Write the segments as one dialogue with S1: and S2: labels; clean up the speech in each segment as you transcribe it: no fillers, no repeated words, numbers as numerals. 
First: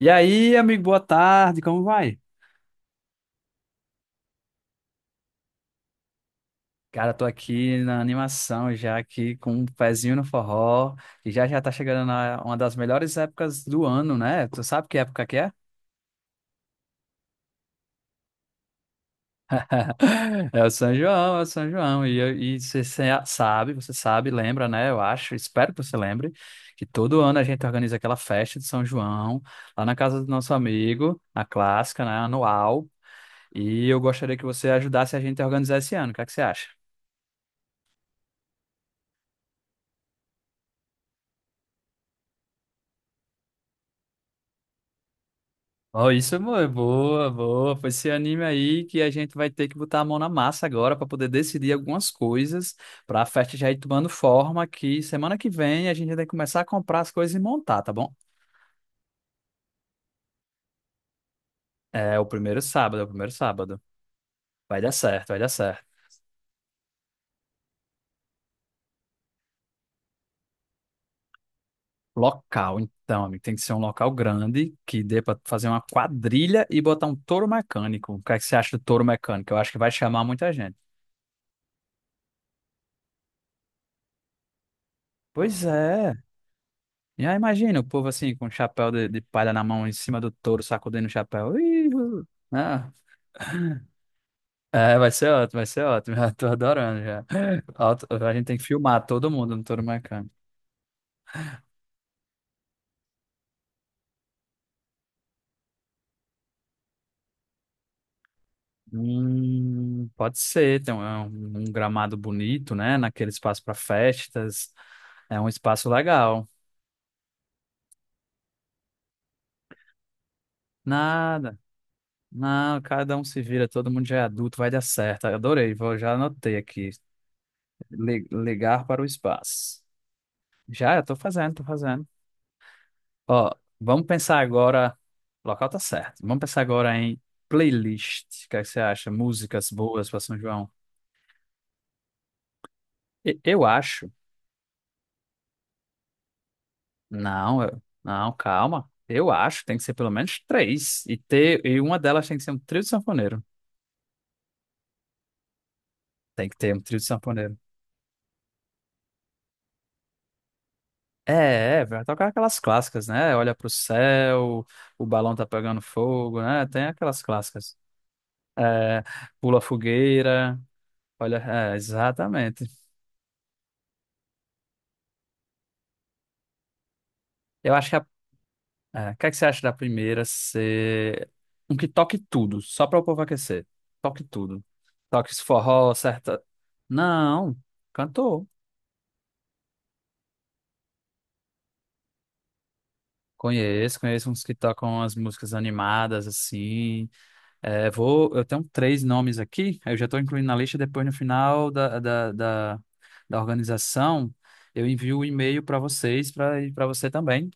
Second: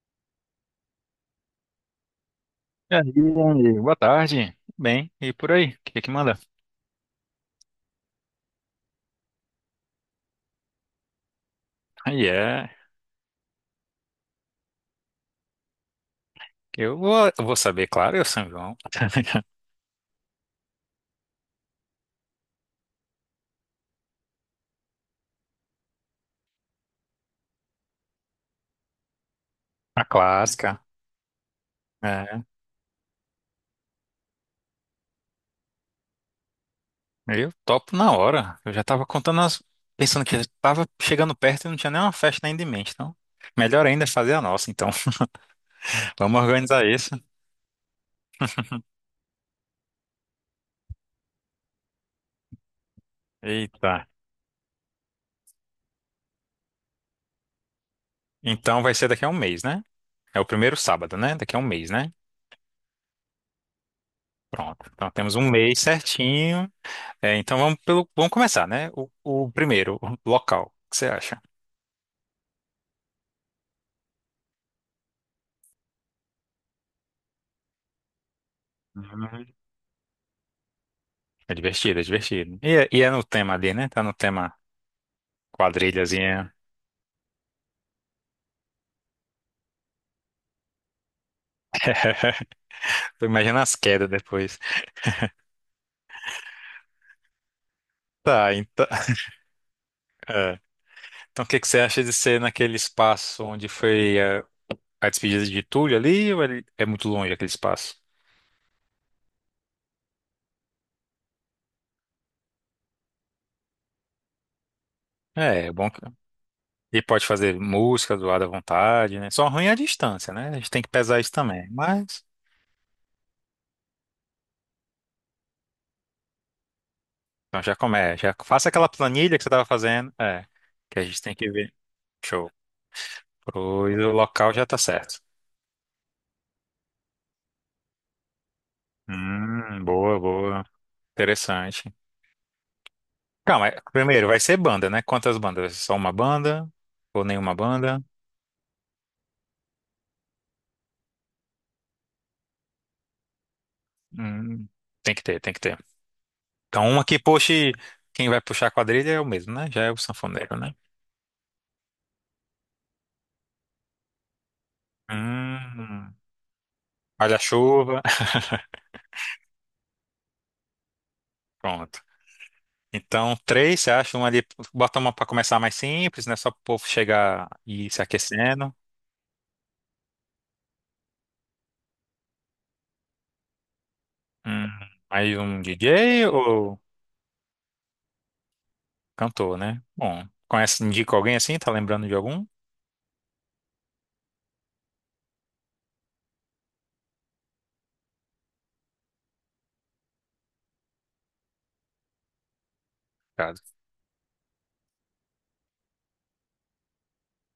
S1: E aí, amigo, boa tarde, como vai?
S2: E aí, Andy? Boa tarde. Tudo bem, e por aí? O que é que manda?
S1: Cara, tô aqui na animação já aqui com um pezinho no forró e já já tá chegando
S2: Aí
S1: na uma
S2: é.
S1: das melhores épocas do ano, né? Tu sabe que época que é?
S2: Eu vou saber, claro, eu São João.
S1: É o São João, é o São João. E você sabe, lembra, né? Eu acho, espero que você lembre, que todo ano a gente organiza aquela festa de São João lá na
S2: A
S1: casa do nosso
S2: clássica.
S1: amigo, a clássica, né?
S2: É,
S1: Anual. E eu gostaria que você ajudasse a gente a organizar esse ano. O que é que você acha?
S2: eu topo na hora. Eu já tava contando as. Pensando que tava chegando perto e não tinha nenhuma festa ainda em mente. Então, melhor ainda é fazer a nossa, então.
S1: Ó, isso,
S2: Vamos
S1: amor, é
S2: organizar isso.
S1: boa, boa. Foi esse anime aí que a gente vai ter que botar a mão na massa agora para poder decidir algumas coisas para a festa já ir
S2: Eita.
S1: tomando forma que semana que vem a gente já tem que começar a comprar as coisas e montar, tá bom?
S2: Então vai ser daqui a um mês, né? É o primeiro sábado, né? Daqui a um mês, né?
S1: É o primeiro sábado, é o primeiro sábado. Vai
S2: Pronto.
S1: dar
S2: Então
S1: certo,
S2: temos
S1: vai dar
S2: um mês
S1: certo.
S2: certinho. É, então vamos pelo. Vamos começar, né? O primeiro, o local. O que você acha?
S1: Local, então, amigo, tem que ser um local grande que dê para fazer uma quadrilha e botar um touro mecânico. O que é que você acha do touro
S2: Uhum.
S1: mecânico? Eu acho que vai chamar muita gente.
S2: É divertido, é divertido. E, e é no tema ali, né? Tá no tema
S1: Pois é,
S2: quadrilhazinha.
S1: e aí imagina o povo assim, com o chapéu de palha na mão, em cima do touro, sacudindo o chapéu. Ih. Ah,
S2: Tô imaginando as quedas depois.
S1: é, vai ser ótimo, vai ser ótimo. Já tô adorando já. A gente
S2: Tá,
S1: tem que
S2: então.
S1: filmar todo mundo no touro mecânico.
S2: É. Então, o que que você acha de ser naquele espaço onde foi a despedida de Túlio ali? Ou é muito longe aquele espaço?
S1: Pode ser, tem um, é um- um gramado bonito, né? Naquele espaço para festas. É um
S2: É, é
S1: espaço
S2: bom. Que...
S1: legal.
S2: E pode fazer música do lado à vontade, né? Só ruim é a distância, né? A gente tem que pesar isso
S1: Nada.
S2: também. Mas.
S1: Não, cada um se vira, todo mundo já é adulto, vai dar certo. Eu adorei, vou, já anotei aqui.
S2: Então, já começa. Já faça
S1: Ligar
S2: aquela
S1: para o
S2: planilha que você tava
S1: espaço.
S2: fazendo. É.
S1: Já,
S2: Que a
S1: eu tô
S2: gente tem que
S1: fazendo, tô
S2: ver.
S1: fazendo.
S2: Show.
S1: Ó,
S2: Pois
S1: vamos
S2: o
S1: pensar
S2: local já tá
S1: agora.
S2: certo.
S1: O local tá certo. Vamos pensar agora em playlist. O que é que você acha? Músicas boas
S2: Boa,
S1: para São
S2: boa.
S1: João?
S2: Interessante.
S1: Eu
S2: Calma,
S1: acho.
S2: primeiro, vai ser banda, né? Quantas bandas? Só uma banda? Ou nenhuma banda?
S1: Não, calma. Eu acho, tem que ser pelo menos três. E, ter, e uma delas tem que ser um trio de sanfoneiro.
S2: Hum, tem que ter, tem que ter.
S1: Tem que ter um
S2: Então,
S1: trio de
S2: uma que
S1: sanfoneiro.
S2: puxe, quem vai puxar a quadrilha é o mesmo, né? Já é o sanfoneiro, né?
S1: É, é, vai tocar aquelas clássicas, né? Olha pro céu, o balão tá pegando
S2: Hum,
S1: fogo, né? Tem aquelas clássicas.
S2: guarda-chuva.
S1: É, pula fogueira. Olha, é,
S2: Pronto.
S1: exatamente.
S2: Então, três, você acha? Uma ali, bota uma pra começar mais simples, né? Só pro povo chegar
S1: Eu
S2: e
S1: acho
S2: ir
S1: que
S2: se
S1: a
S2: aquecendo.
S1: É, o que é que você acha da primeira ser um que toque tudo, só para o povo aquecer? Toque tudo.
S2: Hum,
S1: Toque
S2: aí
S1: esse
S2: um
S1: forró,
S2: DJ
S1: certa.
S2: ou
S1: Não, cantor.
S2: cantor, né? Bom, conhece, indica alguém assim? Tá lembrando de algum?
S1: Conheço, conheço uns que tocam as músicas animadas, assim. É, vou, eu tenho três nomes aqui, eu já estou incluindo na lista, depois no final da organização, eu envio o um e-mail para vocês, para você também,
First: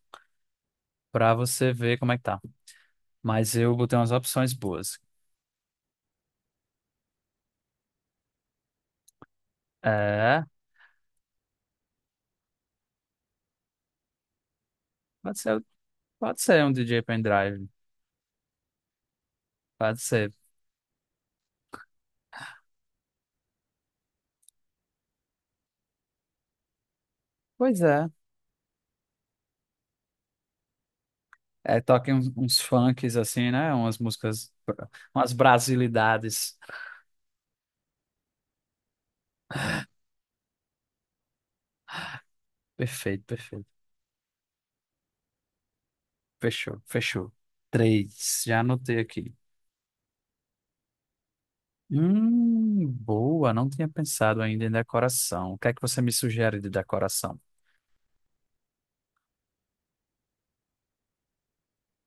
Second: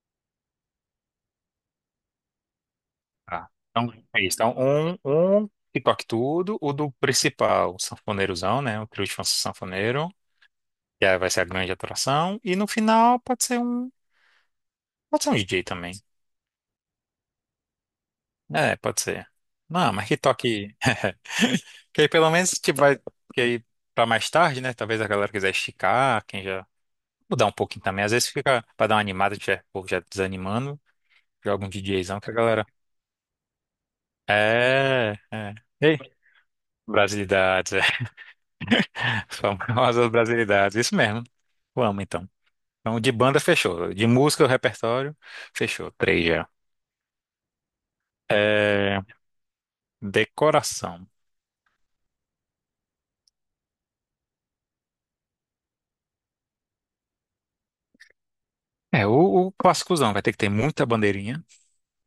S1: para você ver como é que tá.
S2: Tá.
S1: Mas eu
S2: Então,
S1: botei umas
S2: é isso.
S1: opções
S2: Então,
S1: boas.
S2: um que toque tudo, o do principal, o sanfoneirozão, né? O trio de sanfoneiro,
S1: É,
S2: que aí vai ser a grande atração. E no final pode ser um
S1: pode
S2: DJ
S1: ser,
S2: também.
S1: pode ser um DJ pendrive,
S2: É, pode ser. Não,
S1: pode
S2: mas que
S1: ser.
S2: toque. Que aí pelo menos tipo, vai. Que aí pra mais tarde, né? Talvez a galera quiser esticar, quem já. Mudar um
S1: Pois
S2: pouquinho também.
S1: é.
S2: Às vezes fica pra dar uma animada, tiver povo já desanimando, joga um
S1: É, toquem
S2: DJzão
S1: uns,
S2: que a
S1: uns
S2: galera.
S1: funks assim, né?
S2: É,
S1: Umas
S2: é. Ei,
S1: brasilidades.
S2: brasilidades, famosas brasilidades, isso mesmo. Vamos então. Então, de
S1: Perfeito,
S2: banda
S1: perfeito.
S2: fechou. De música, o repertório, fechou. Três já.
S1: Fechou, fechou. Três, já anotei
S2: É,
S1: aqui.
S2: decoração.
S1: Boa, não tinha pensado ainda em decoração. O que é que você me sugere de decoração?
S2: É, o clássicozão vai ter que ter muita bandeirinha,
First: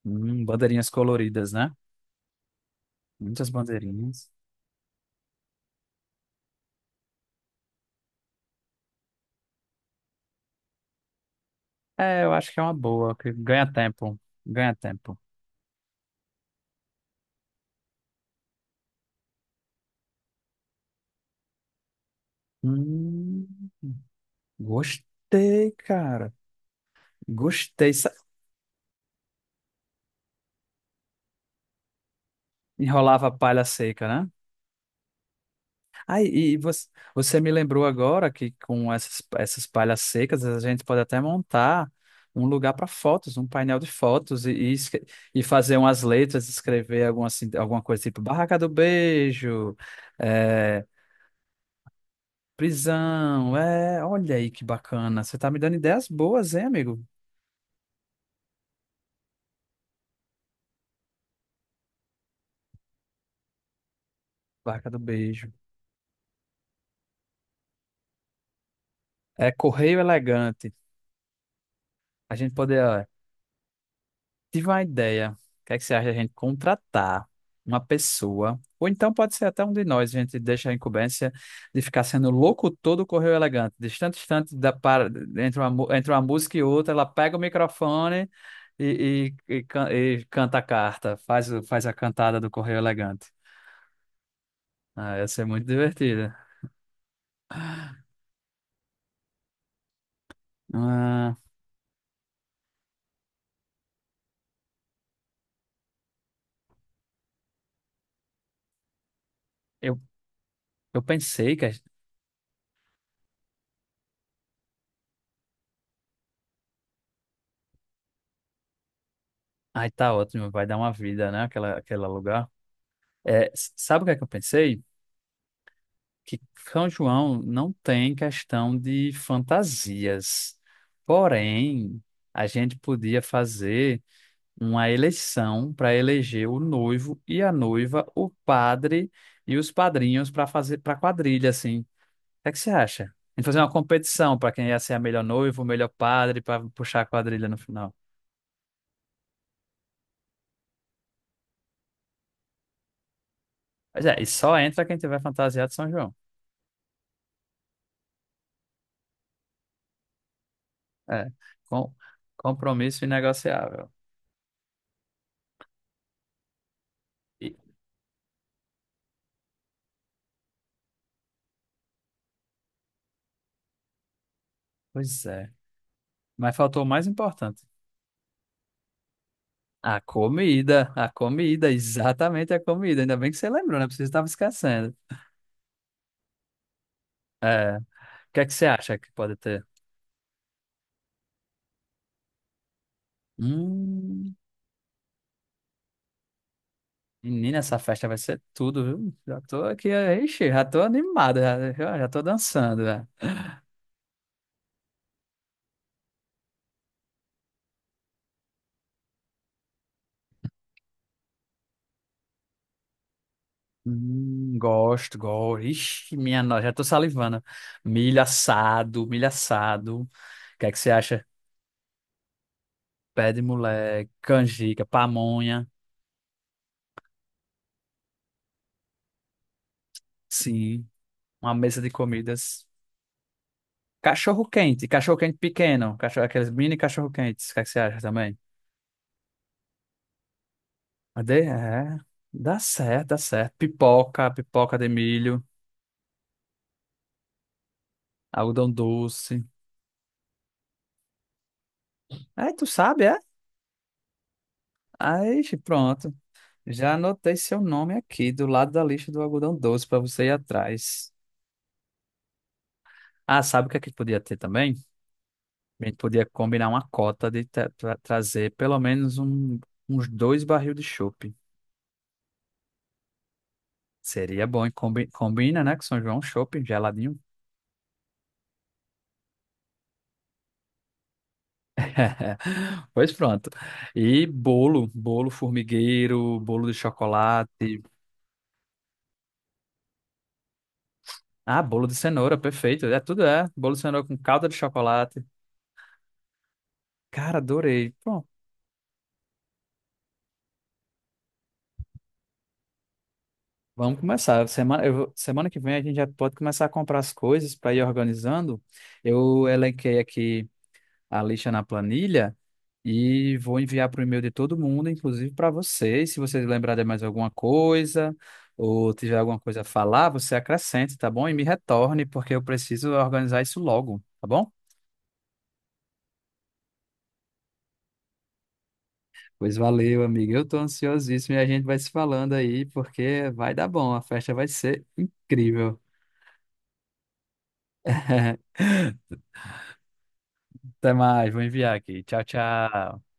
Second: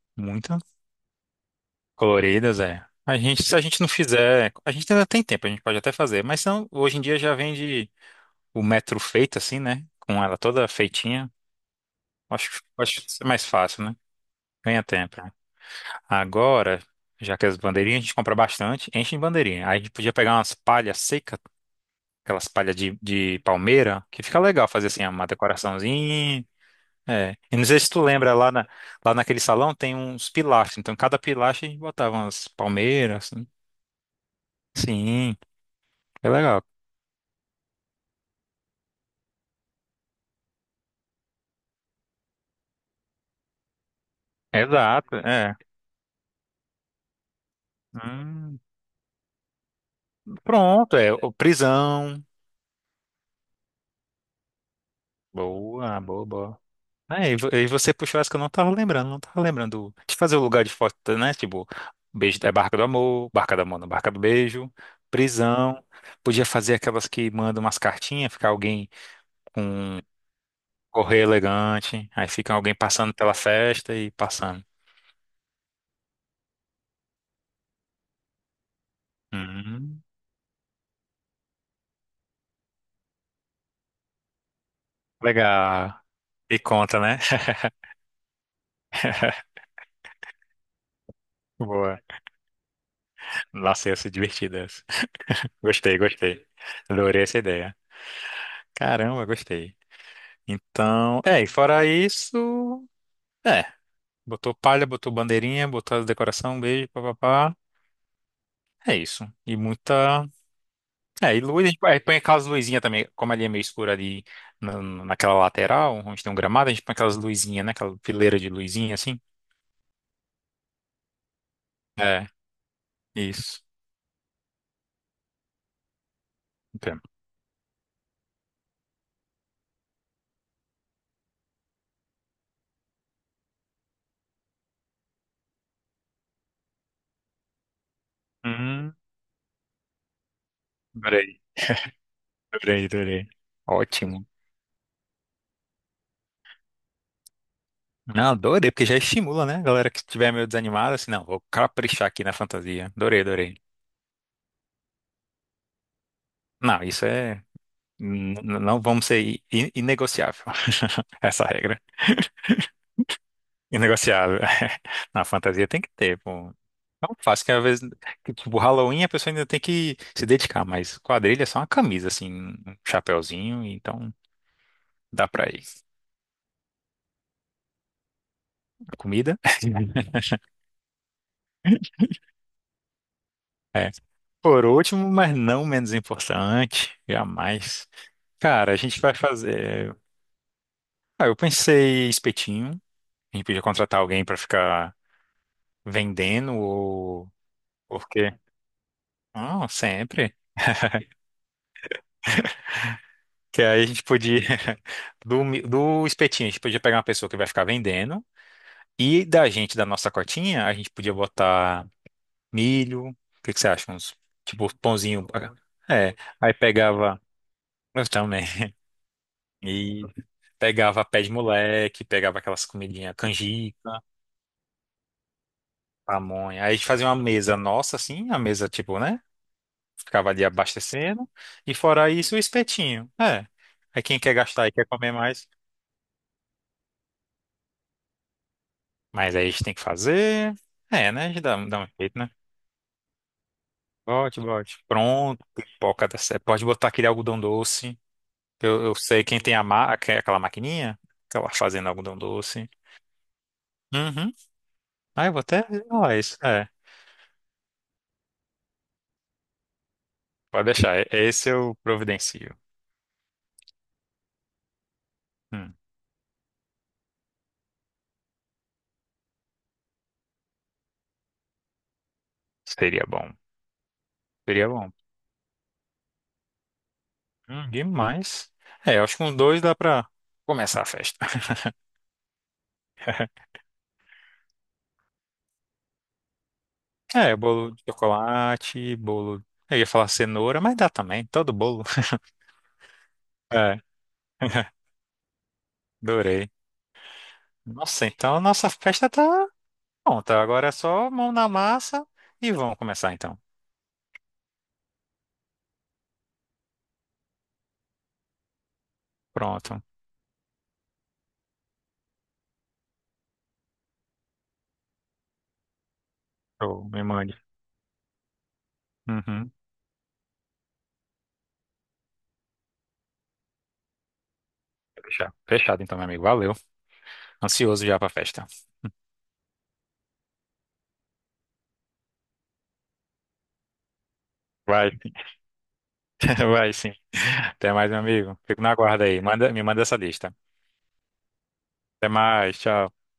S2: muita.
S1: Bandeirinhas coloridas, né?
S2: Coloridas, é. A gente,
S1: Muitas
S2: se a gente não
S1: bandeirinhas.
S2: fizer, a gente ainda tem tempo, a gente pode até fazer, mas são, hoje em dia já vende o metro feito assim, né? Com ela toda feitinha.
S1: É, eu acho que
S2: Acho,
S1: é uma
S2: acho que
S1: boa,
S2: isso é
S1: que
S2: mais
S1: ganha
S2: fácil, né?
S1: tempo, ganha
S2: Ganha
S1: tempo.
S2: tempo. Agora, já que as bandeirinhas a gente compra bastante, enche de bandeirinha. Aí a gente podia pegar umas palhas secas, aquelas palhas de
S1: Hum,
S2: palmeira, que fica legal fazer assim uma
S1: gostei, cara.
S2: decoraçãozinha. É. E não sei se
S1: Gostei.
S2: tu lembra, lá naquele salão tem uns pilastros. Então, cada pilastro a gente botava umas palmeiras
S1: Enrolava
S2: assim.
S1: palha seca, né?
S2: Sim,
S1: Ah,
S2: é legal.
S1: você me lembrou agora que com essas palhas secas a gente pode até montar um lugar para fotos, um painel de fotos e, e, escre-
S2: Exato,
S1: e
S2: é.
S1: fazer umas letras, escrever alguma, assim, alguma coisa tipo Barraca
S2: Hum,
S1: do Beijo, é,
S2: pronto, é. O Prisão.
S1: prisão. É, olha aí que bacana. Você tá me dando
S2: Boa,
S1: ideias
S2: boa,
S1: boas,
S2: boa.
S1: hein, amigo?
S2: É, e você puxou essa que eu não tava lembrando, não tava lembrando de fazer o lugar de foto, né? Tipo, beijo é Barca do Amor, não, Barca do Beijo,
S1: Barraca do Beijo.
S2: prisão. Podia fazer aquelas que mandam umas cartinhas, ficar alguém
S1: É Correio
S2: com
S1: Elegante.
S2: correio elegante, aí
S1: A gente
S2: fica alguém
S1: poder
S2: passando pela festa e passando.
S1: Tive uma ideia. O que é que você acha da gente contratar uma pessoa? Ou então pode ser até um de
S2: Hum,
S1: nós, a gente deixa a incumbência de ficar sendo locutor do Correio Elegante. Distante, distante da para,
S2: legal.
S1: entre uma música
S2: E
S1: e outra,
S2: conta,
S1: ela
S2: né?
S1: pega o microfone e canta a carta, faz, faz a
S2: Boa.
S1: cantada do Correio Elegante.
S2: Nossa, essa é divertida essa.
S1: Ah, ia ser muito
S2: Gostei,
S1: divertida.
S2: gostei. Adorei essa ideia. Caramba, gostei. Então,
S1: Ah,
S2: é, e fora isso. É. Botou palha, botou bandeirinha, botou as decoração, beijo, papapá. É isso. E
S1: eu,
S2: muita.
S1: eu
S2: É, e
S1: pensei
S2: luz,
S1: que.
S2: a gente põe aí põe aquelas luzinhas também, como ali é meio escuro ali naquela lateral, onde tem um gramado, a gente põe aquelas luzinhas, né? Aquela fileira de luzinha assim.
S1: Ai, tá ótimo, vai dar uma vida, né? Aquela, aquele
S2: É,
S1: lugar. É,
S2: isso.
S1: sabe o que é que eu pensei? Que São
S2: Entendo.
S1: João não tem questão de fantasias. Porém, a gente podia fazer uma eleição para eleger o noivo e a noiva, o
S2: Hum,
S1: padre e os padrinhos para fazer para
S2: adorei,
S1: quadrilha assim. O que é que você
S2: adorei,
S1: acha?
S2: adorei.
S1: A gente fazer uma
S2: Ótimo.
S1: competição para quem ia ser a melhor noiva, o melhor padre para puxar a quadrilha no final.
S2: Não, adorei, porque já estimula, né? A galera que estiver meio desanimada, assim, não, vou caprichar aqui na fantasia. Adorei, adorei.
S1: Pois é, e só entra quem tiver fantasiado de São João.
S2: Não, isso é. Não vamos ser inegociável,
S1: É,
S2: essa regra.
S1: com compromisso inegociável.
S2: Inegociável. Na fantasia tem que ter, pô. Não fácil que
S1: E-
S2: às vezes, que, tipo, Halloween a pessoa ainda tem que se dedicar, mas quadrilha é só uma camisa, assim, um chapéuzinho, então
S1: pois
S2: dá pra
S1: é.
S2: ir.
S1: Mas faltou o mais importante.
S2: Comida?
S1: A comida, exatamente a comida. Ainda bem que você lembrou, né?
S2: É.
S1: Porque você estava
S2: Por
S1: esquecendo.
S2: último, mas não menos importante,
S1: É, o
S2: jamais.
S1: que é que você
S2: Cara, a
S1: acha
S2: gente
S1: que
S2: vai
S1: pode ter?
S2: fazer. Ah, eu pensei espetinho. A gente podia contratar alguém
S1: Hum,
S2: pra ficar vendendo ou.
S1: menina, essa festa
S2: Por
S1: vai
S2: quê?
S1: ser tudo, viu? Já tô
S2: Ah,
S1: aqui,
S2: sempre.
S1: ixi, já tô animado, já, já já tô dançando, né?
S2: Que aí a gente podia, do espetinho, a gente podia pegar uma pessoa que vai ficar vendendo. E da gente, da nossa cotinha, a gente podia botar milho. O que que você acha? Uns, tipo,
S1: Gosto,
S2: pãozinho.
S1: gosto. Ixi,
S2: É.
S1: minha
S2: Aí
S1: nossa, já tô
S2: pegava.
S1: salivando.
S2: Eu
S1: Milho
S2: também.
S1: assado, milho assado.
S2: E
S1: O que é que você
S2: pegava pé
S1: acha?
S2: de moleque, pegava aquelas comidinhas
S1: Pé de
S2: canjica,
S1: moleque, canjica, pamonha.
S2: pamonha. Aí a gente fazia uma mesa nossa, assim, a mesa, tipo, né? Ficava ali
S1: Sim,
S2: abastecendo.
S1: uma
S2: E
S1: mesa de
S2: fora isso, o
S1: comidas.
S2: espetinho. É. Aí quem quer gastar e quer comer
S1: Cachorro quente
S2: mais.
S1: pequeno, cachorro, aqueles mini cachorro quentes, o que é que você acha também?
S2: Mas aí a gente tem que fazer. É, né? A
S1: Cadê?
S2: gente dá, dá um
S1: É,
S2: jeito, né?
S1: dá certo, dá certo. Pipoca,
S2: Bote,
S1: pipoca
S2: bote.
S1: de milho,
S2: Pronto, pipoca da Sé. Pode botar aquele algodão doce.
S1: algodão
S2: Eu sei quem
S1: doce.
S2: tem a ma... aquela maquininha, aquela fazendo algodão
S1: Aí tu
S2: doce.
S1: sabe, é?
S2: Uhum. Ah, eu vou
S1: Aí
S2: até. Ó,
S1: pronto.
S2: isso. É.
S1: Já anotei seu nome aqui do lado da lista do algodão doce para você ir
S2: Pode deixar.
S1: atrás.
S2: Esse eu providencio.
S1: Ah, sabe o que é que podia ter também?
S2: Hum,
S1: A gente podia combinar uma cota de trazer pelo menos uns dois barril de chopp.
S2: seria bom.
S1: Seria bom,
S2: Seria
S1: e
S2: bom.
S1: combina, né? Que São João, chopp, geladinho.
S2: Demais. É, eu acho que com dois dá pra começar a festa.
S1: Pois pronto. E bolo, bolo formigueiro, bolo de
S2: É, bolo
S1: chocolate.
S2: de chocolate, bolo. Eu ia falar cenoura, mas dá também, todo
S1: Ah,
S2: bolo.
S1: bolo de cenoura, perfeito. É tudo é. Bolo
S2: É,
S1: de cenoura com calda de chocolate.
S2: adorei.
S1: Cara, adorei.
S2: Nossa,
S1: Bom,
S2: então a nossa festa tá pronta. Agora é só mão na massa e vamos começar então.
S1: vamos começar. Semana que vem a gente já pode começar a comprar as coisas para ir organizando. Eu
S2: Pronto.
S1: elenquei aqui a lista na planilha. E vou enviar para o e-mail de todo mundo, inclusive para vocês. Se vocês lembrarem de
S2: Show,
S1: mais
S2: me
S1: alguma
S2: mande.
S1: coisa ou tiver alguma
S2: Uhum.
S1: coisa a falar, você acrescente, tá bom? E me retorne, porque eu preciso organizar isso logo, tá bom?
S2: Fechado. Fechado então, meu amigo. Valeu. Ansioso já pra festa.
S1: Pois valeu, amigo. Eu tô ansiosíssimo e a gente vai se falando aí, porque vai dar bom. A festa vai ser
S2: Vai,
S1: incrível.
S2: vai sim. Até mais, meu amigo. Fico na guarda aí. Manda, me manda essa lista.
S1: Até mais, vou enviar aqui.
S2: Até
S1: Tchau,
S2: mais. Tchau.
S1: tchau.